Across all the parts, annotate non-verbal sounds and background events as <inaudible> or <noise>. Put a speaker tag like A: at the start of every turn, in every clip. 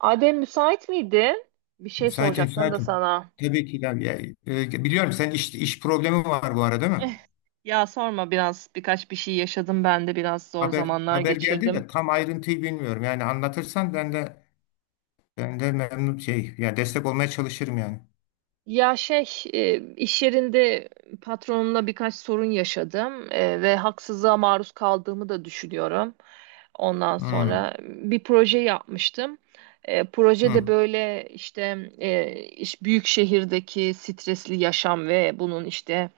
A: Adem, müsait miydin? Bir şey
B: Müsaitim,
A: soracaktım da
B: müsaitim.
A: sana. <laughs>
B: Tabii ki ya, ya, biliyorum sen iş problemi var bu arada, değil mi?
A: Eh, Ya sorma, biraz birkaç bir şey yaşadım, ben de biraz zor
B: Haber
A: zamanlar
B: haber geldi
A: geçirdim.
B: de tam ayrıntıyı bilmiyorum. Yani anlatırsan ben de memnun şey ya, destek olmaya çalışırım yani.
A: Ya şey, iş yerinde patronumla birkaç sorun yaşadım ve haksızlığa maruz kaldığımı da düşünüyorum. Ondan
B: Hmm,
A: sonra bir proje yapmıştım. Projede
B: hmm.
A: böyle işte büyük şehirdeki stresli yaşam ve bunun işte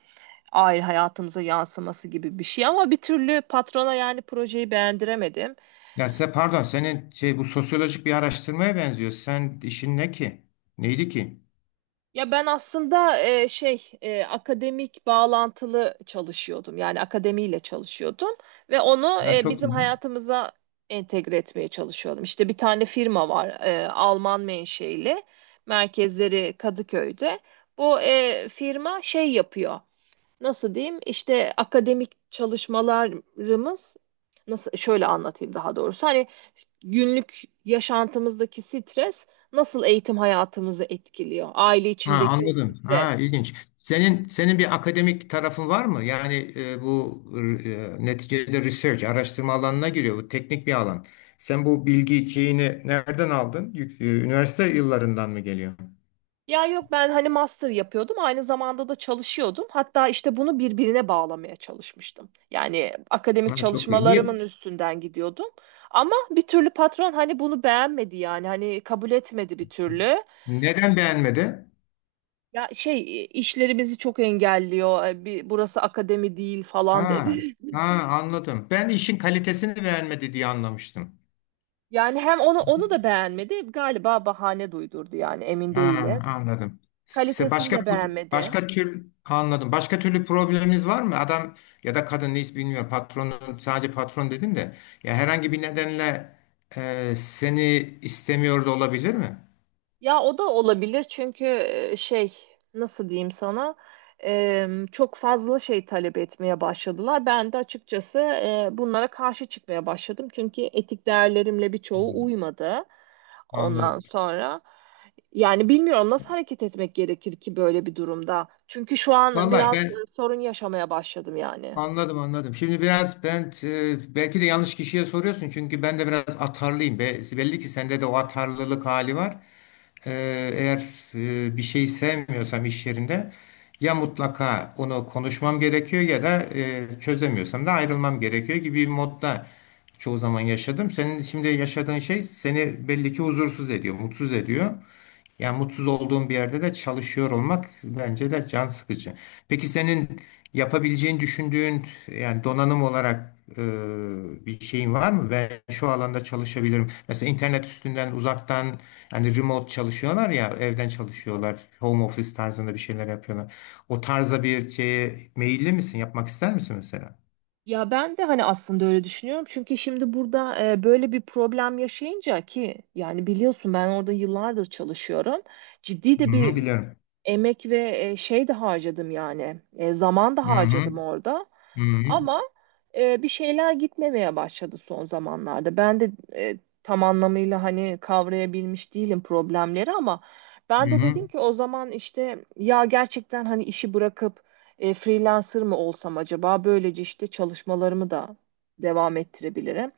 A: aile hayatımıza yansıması gibi bir şey, ama bir türlü patrona yani projeyi beğendiremedim.
B: Ya sen pardon, senin şey, bu sosyolojik bir araştırmaya benziyor. Sen işin ne ki? Neydi ki?
A: Ya ben aslında akademik bağlantılı çalışıyordum. Yani akademiyle çalışıyordum ve onu
B: Ya çok
A: bizim
B: iyi.
A: hayatımıza entegre etmeye çalışıyordum. İşte bir tane firma var, Alman menşeili. Merkezleri Kadıköy'de. Bu firma şey yapıyor. Nasıl diyeyim, işte akademik çalışmalarımız nasıl, şöyle anlatayım daha doğrusu, hani günlük yaşantımızdaki stres nasıl eğitim hayatımızı etkiliyor, aile
B: Ha,
A: içindeki o
B: anladım. Ha,
A: stres.
B: ilginç. Senin bir akademik tarafın var mı? Yani bu neticede research, araştırma alanına giriyor. Bu teknik bir alan. Sen bu bilgi şeyini nereden aldın? Üniversite yıllarından mı geliyor?
A: Ya yok, ben hani master yapıyordum, aynı zamanda da çalışıyordum, hatta işte bunu birbirine bağlamaya çalışmıştım, yani akademik
B: Ha, çok iyi.
A: çalışmalarımın
B: Niye?
A: üstünden gidiyordum, ama bir türlü patron hani bunu beğenmedi, yani hani kabul etmedi bir türlü.
B: Neden beğenmedi?
A: Ya şey işleri bizi çok engelliyor. Bir, burası akademi değil falan dedi.
B: Ha, ha,
A: <laughs>
B: anladım. Ben işin kalitesini beğenmedi diye anlamıştım.
A: Yani hem onu onu da beğenmedi. Galiba bahane duydurdu, yani emin
B: Ha,
A: değilim.
B: anladım.
A: Kalitesini
B: Başka
A: de beğenmedi.
B: başka tür anladım. Başka türlü probleminiz var mı? Adam ya da kadın neyse bilmiyorum. Patronun sadece patron dedin de, ya herhangi bir nedenle seni istemiyor da olabilir mi?
A: Ya o da olabilir, çünkü e, şey nasıl diyeyim sana, çok fazla şey talep etmeye başladılar. Ben de açıkçası bunlara karşı çıkmaya başladım. Çünkü etik değerlerimle birçoğu
B: Hmm,
A: uymadı ondan
B: anladım.
A: sonra. Yani bilmiyorum nasıl hareket etmek gerekir ki böyle bir durumda. Çünkü şu an
B: Vallahi
A: biraz
B: ben
A: sorun yaşamaya başladım yani.
B: anladım, anladım. Şimdi biraz ben belki de yanlış kişiye soruyorsun çünkü ben de biraz atarlıyım. Belli ki sende de o atarlılık hali var. Eğer bir şeyi sevmiyorsam iş yerinde, ya mutlaka onu konuşmam gerekiyor ya da çözemiyorsam da ayrılmam gerekiyor gibi bir modda çoğu zaman yaşadım. Senin şimdi yaşadığın şey seni belli ki huzursuz ediyor, mutsuz ediyor. Yani mutsuz olduğun bir yerde de çalışıyor olmak bence de can sıkıcı. Peki senin yapabileceğini düşündüğün, yani donanım olarak bir şeyin var mı? Ben şu alanda çalışabilirim. Mesela internet üstünden uzaktan, yani remote çalışıyorlar ya, evden çalışıyorlar. Home office tarzında bir şeyler yapıyorlar. O tarza bir şeye meyilli misin? Yapmak ister misin mesela?
A: Ya ben de hani aslında öyle düşünüyorum. Çünkü şimdi burada böyle bir problem yaşayınca, ki yani biliyorsun ben orada yıllardır çalışıyorum. Ciddi
B: Hı
A: de
B: hı,
A: bir
B: biliyorum.
A: emek ve şey de harcadım, yani zaman da
B: Hı hı,
A: harcadım orada,
B: hı hı,
A: ama bir şeyler gitmemeye başladı son zamanlarda. Ben de tam anlamıyla hani kavrayabilmiş değilim problemleri, ama ben
B: hı
A: de
B: hı.
A: dedim ki o zaman işte, ya gerçekten hani işi bırakıp freelancer mı olsam acaba, böylece işte çalışmalarımı da devam ettirebilirim.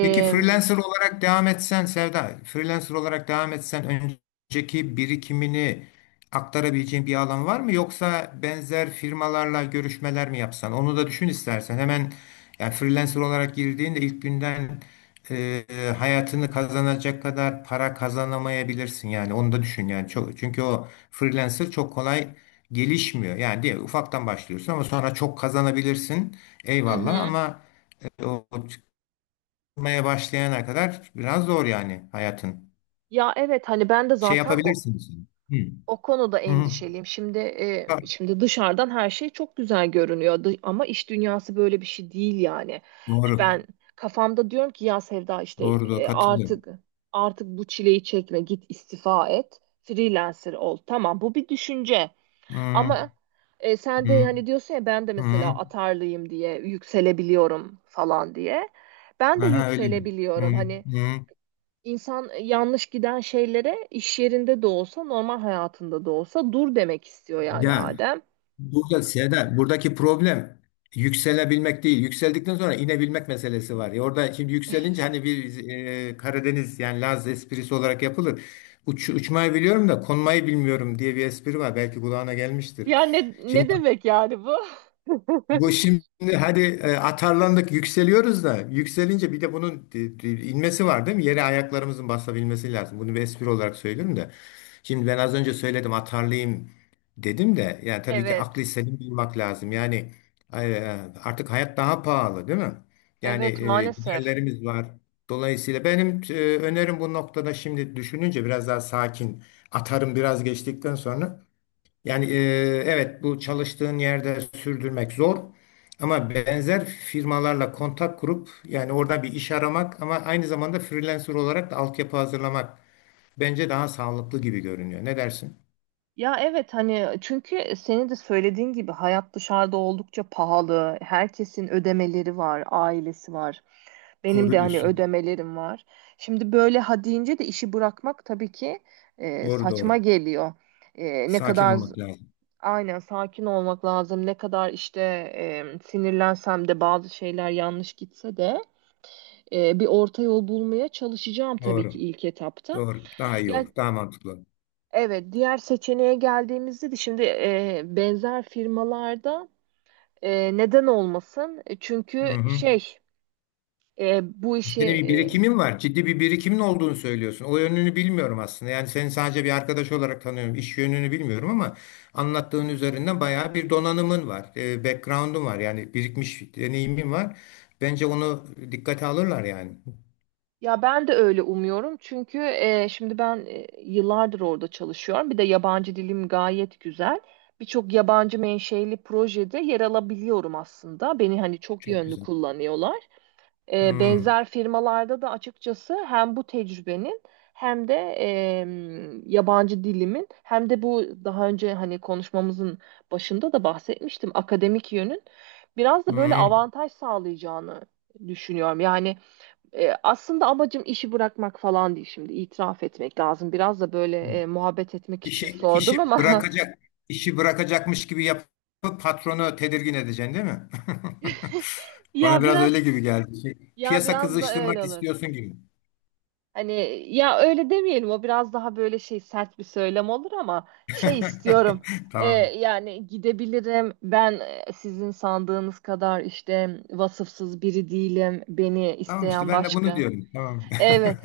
B: Peki freelancer olarak devam etsen Sevda, freelancer olarak devam etsen önceki birikimini aktarabileceğin bir alan var mı? Yoksa benzer firmalarla görüşmeler mi yapsan? Onu da düşün istersen. Hemen yani freelancer olarak girdiğinde ilk günden e, hayatını kazanacak kadar para kazanamayabilirsin yani. Onu da düşün yani. Çok, çünkü o freelancer çok kolay gelişmiyor. Yani diye ufaktan başlıyorsun ama sonra çok kazanabilirsin.
A: hı
B: Eyvallah
A: hı.
B: ama o yapmaya başlayana kadar biraz zor yani hayatın.
A: Ya evet hani ben de
B: Şey
A: zaten o,
B: yapabilirsiniz. Hı.
A: o konuda
B: Hı. Hı.
A: endişeliyim.
B: Ha,
A: Şimdi dışarıdan her şey çok güzel görünüyor, ama iş dünyası böyle bir şey değil yani.
B: doğru.
A: Ben kafamda diyorum ki ya Sevda işte,
B: Doğru doğru, katılıyorum.
A: artık, bu çileyi çekme, git istifa et, freelancer ol. Tamam, bu bir düşünce,
B: Hı.
A: ama sen de
B: Hı.
A: hani diyorsun ya ben de mesela
B: Hı.
A: atarlıyım diye yükselebiliyorum falan diye. Ben de
B: Aha, öyle mi? Hı.
A: yükselebiliyorum. Hani
B: Hı.
A: İnsan, yanlış giden şeylere iş yerinde de olsa, normal hayatında da olsa dur demek istiyor yani
B: Yani
A: Adem.
B: burada Seda, buradaki problem yükselebilmek değil. Yükseldikten sonra inebilmek meselesi var. Ya orada şimdi yükselince hani bir Karadeniz yani Laz esprisi olarak yapılır. Uç, uçmayı biliyorum da konmayı bilmiyorum diye bir espri var. Belki kulağına gelmiştir.
A: Ya ne,
B: Şimdi
A: ne demek yani bu? <laughs>
B: bu şimdi hadi atarlandık, yükseliyoruz da yükselince bir de bunun inmesi var değil mi? Yere ayaklarımızın basabilmesi lazım. Bunu bir espri olarak söylüyorum da. Şimdi ben az önce söyledim atarlayayım dedim de, yani tabii ki aklı
A: Evet.
B: selim bulmak lazım. Yani e, e, artık hayat daha pahalı değil mi? Yani
A: Evet, maalesef.
B: giderlerimiz var. Dolayısıyla benim önerim bu noktada, şimdi düşününce biraz daha sakin atarım biraz geçtikten sonra yani evet, bu çalıştığın yerde sürdürmek zor ama benzer firmalarla kontak kurup yani orada bir iş aramak ama aynı zamanda freelancer olarak da altyapı hazırlamak bence daha sağlıklı gibi görünüyor. Ne dersin?
A: Ya evet hani, çünkü senin de söylediğin gibi hayat dışarıda oldukça pahalı. Herkesin ödemeleri var, ailesi var. Benim
B: Doğru
A: de hani
B: diyorsun.
A: ödemelerim var. Şimdi böyle ha deyince de işi bırakmak tabii ki
B: Doğru
A: saçma
B: doğru.
A: geliyor. Ne
B: Sakin
A: kadar...
B: olmak lazım.
A: Aynen, sakin olmak lazım. Ne kadar işte sinirlensem de, bazı şeyler yanlış gitse de, bir orta yol bulmaya çalışacağım tabii ki
B: Doğru.
A: ilk etapta.
B: Doğru. Daha iyi
A: Ya
B: olur. Daha mantıklı.
A: evet, diğer seçeneğe geldiğimizde de, şimdi benzer firmalarda, neden olmasın?
B: Hı
A: Çünkü
B: hı.
A: şey, bu
B: Senin
A: işi...
B: bir birikimin var. Ciddi bir birikimin olduğunu söylüyorsun. O yönünü bilmiyorum aslında. Yani seni sadece bir arkadaş olarak tanıyorum. İş yönünü bilmiyorum ama anlattığın üzerinden bayağı bir donanımın var. E, background'un var. Yani birikmiş deneyimin var. Bence onu dikkate alırlar yani.
A: Ya ben de öyle umuyorum, çünkü şimdi ben yıllardır orada çalışıyorum. Bir de yabancı dilim gayet güzel. Birçok yabancı menşeli projede yer alabiliyorum aslında. Beni hani çok
B: Çok
A: yönlü
B: güzel.
A: kullanıyorlar.
B: Hmm,
A: Benzer firmalarda da açıkçası hem bu tecrübenin hem de yabancı dilimin, hem de bu daha önce hani konuşmamızın başında da bahsetmiştim akademik yönün biraz da böyle
B: hmm.
A: avantaj sağlayacağını düşünüyorum. Yani aslında amacım işi bırakmak falan değil, şimdi itiraf etmek lazım. Biraz da böyle muhabbet etmek için
B: İşi,
A: sordum
B: işi
A: ama
B: bırakacak, işi bırakacakmış gibi yapıp patronu tedirgin edeceksin değil mi? <laughs>
A: <laughs>
B: Bana
A: ya
B: biraz
A: biraz,
B: öyle gibi geldi. Şey,
A: ya
B: piyasa
A: biraz da öyle
B: kızıştırmak
A: olur.
B: istiyorsun gibi.
A: Hani, ya öyle demeyelim, o biraz daha böyle şey sert bir söylem olur, ama şey istiyorum.
B: <laughs> Tamam.
A: Yani gidebilirim ben, sizin sandığınız kadar işte vasıfsız biri değilim. Beni
B: Tamam işte,
A: isteyen
B: ben de bunu
A: başka.
B: diyorum. Tamam. <laughs>
A: Evet,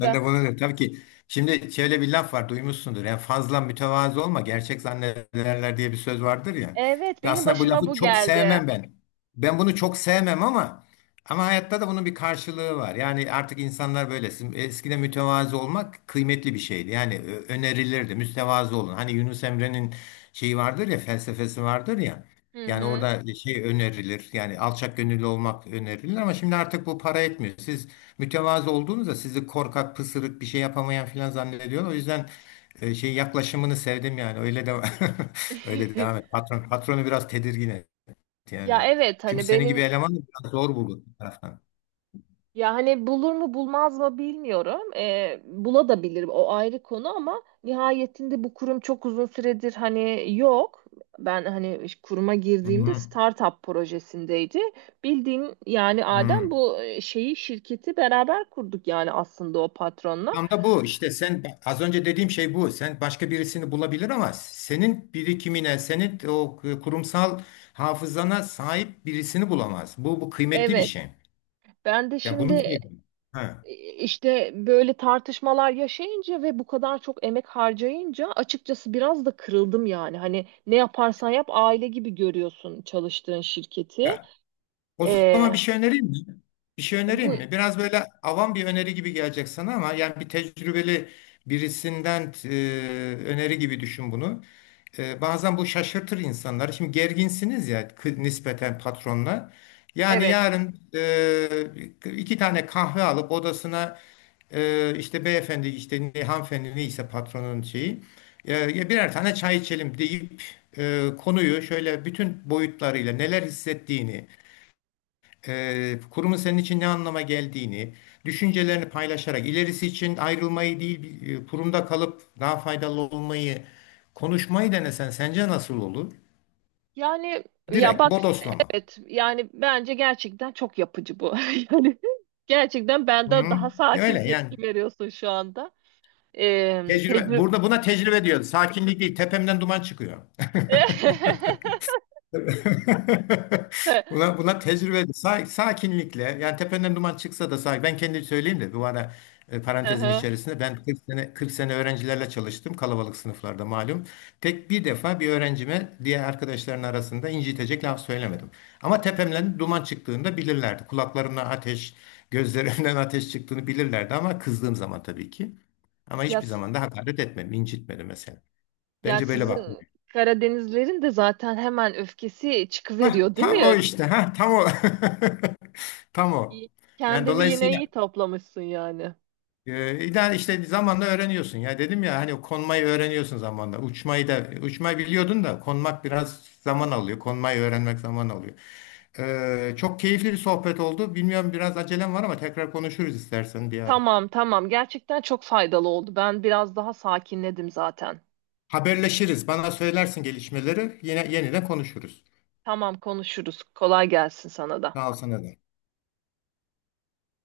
B: Ben de bunu diyorum. Tabii ki şimdi şöyle bir laf var, duymuşsundur. Yani fazla mütevazı olma, gerçek zannederler diye bir söz vardır ya.
A: Evet,
B: Ve
A: benim
B: aslında bu
A: başıma
B: lafı
A: bu
B: çok
A: geldi.
B: sevmem ben. Ben bunu çok sevmem ama ama hayatta da bunun bir karşılığı var. Yani artık insanlar böylesin. Eskiden mütevazı olmak kıymetli bir şeydi. Yani önerilirdi. Mütevazı olun. Hani Yunus Emre'nin şeyi vardır ya, felsefesi vardır ya.
A: Hı
B: Yani
A: hı.
B: orada şey önerilir. Yani alçak gönüllü olmak önerilir ama şimdi artık bu para etmiyor. Siz mütevazı olduğunuzda sizi korkak, pısırık, bir şey yapamayan filan zannediyor. O yüzden şey yaklaşımını sevdim yani. Öyle de <laughs> öyle devam
A: <laughs>
B: et. Patronu biraz tedirgin et
A: Ya
B: yani.
A: evet
B: Çünkü
A: hani
B: senin gibi
A: benim,
B: eleman da biraz zor bulur bir taraftan.
A: ya hani bulur mu bulmaz mı bilmiyorum. Bula da bilir, o ayrı konu, ama nihayetinde bu kurum çok uzun süredir hani yok. Ben hani kuruma
B: Hı
A: girdiğimde
B: hı.
A: startup projesindeydi. Bildiğin yani Adem,
B: Hı.
A: bu şeyi, şirketi beraber kurduk yani aslında, o patronla.
B: Tam da bu işte, sen az önce dediğim şey bu. Sen başka birisini bulabilir ama senin birikimine, senin o kurumsal hafızana sahip birisini bulamaz. Bu kıymetli bir
A: Evet.
B: şey.
A: Ben de
B: Yani bunu
A: şimdi
B: söyleyeyim. Ha.
A: işte böyle tartışmalar yaşayınca ve bu kadar çok emek harcayınca açıkçası biraz da kırıldım yani. Hani ne yaparsan yap aile gibi görüyorsun çalıştığın şirketi.
B: Ya, o
A: Ee,
B: zaman bir şey önereyim mi? Bir şey önereyim
A: Bu
B: mi? Biraz böyle avam bir öneri gibi gelecek sana ama yani bir tecrübeli birisinden öneri gibi düşün bunu. E, bazen bu şaşırtır insanları. Şimdi gerginsiniz ya nispeten patronla. Yani
A: evet.
B: yarın iki tane kahve alıp odasına işte beyefendi işte ne, hanımefendi neyse patronun şeyi ya birer tane çay içelim deyip konuyu şöyle bütün boyutlarıyla neler hissettiğini, kurumun senin için ne anlama geldiğini, düşüncelerini paylaşarak ilerisi için ayrılmayı değil, kurumda kalıp daha faydalı olmayı konuşmayı denesen sence nasıl olur?
A: Yani ya
B: Direkt
A: bak,
B: bodoslama.
A: evet, yani bence gerçekten çok yapıcı bu. <laughs> Yani gerçekten
B: Hı
A: benden daha
B: hı.
A: sakin
B: Öyle yani.
A: tepki veriyorsun şu anda.
B: Tecrübe.
A: Tecrübe.
B: Burada buna tecrübe diyoruz. Sakinlik değil, tepemden duman çıkıyor. <laughs> <laughs> Buna tecrübe, sakinlikle, yani tependen duman çıksa da sakin. Ben kendi söyleyeyim de bu ara parantezin
A: <laughs>
B: içerisinde ben 40 sene, 40 sene öğrencilerle çalıştım kalabalık sınıflarda malum. Tek bir defa bir öğrencime diğer arkadaşların arasında incitecek laf söylemedim. Ama tepemden duman çıktığında bilirlerdi. Kulaklarımdan ateş, gözlerimden <laughs> ateş çıktığını bilirlerdi ama kızdığım zaman tabii ki. Ama
A: Ya,
B: hiçbir zaman da hakaret etmedim, incitmedim mesela.
A: ya
B: Bence böyle bak.
A: sizin Karadenizlerin de zaten hemen öfkesi
B: Hah,
A: çıkıveriyor değil
B: tam o
A: mi?
B: işte. Ha, tam o. <laughs> Tam o.
A: İyi-
B: Yani
A: Kendini yine
B: dolayısıyla
A: iyi toplamışsın yani.
B: ideal işte zamanla öğreniyorsun. Ya dedim ya hani konmayı öğreniyorsun zamanla. Uçmayı da uçmayı biliyordun da konmak biraz zaman alıyor. Konmayı öğrenmek zaman alıyor. E, çok keyifli bir sohbet oldu. Bilmiyorum biraz acelem var ama tekrar konuşuruz istersen bir ara.
A: Tamam, tamam, gerçekten çok faydalı oldu. Ben biraz daha sakinledim zaten.
B: Haberleşiriz. Bana söylersin gelişmeleri. Yine yeniden konuşuruz.
A: Tamam, konuşuruz. Kolay gelsin sana da.
B: Sağ ol sana da.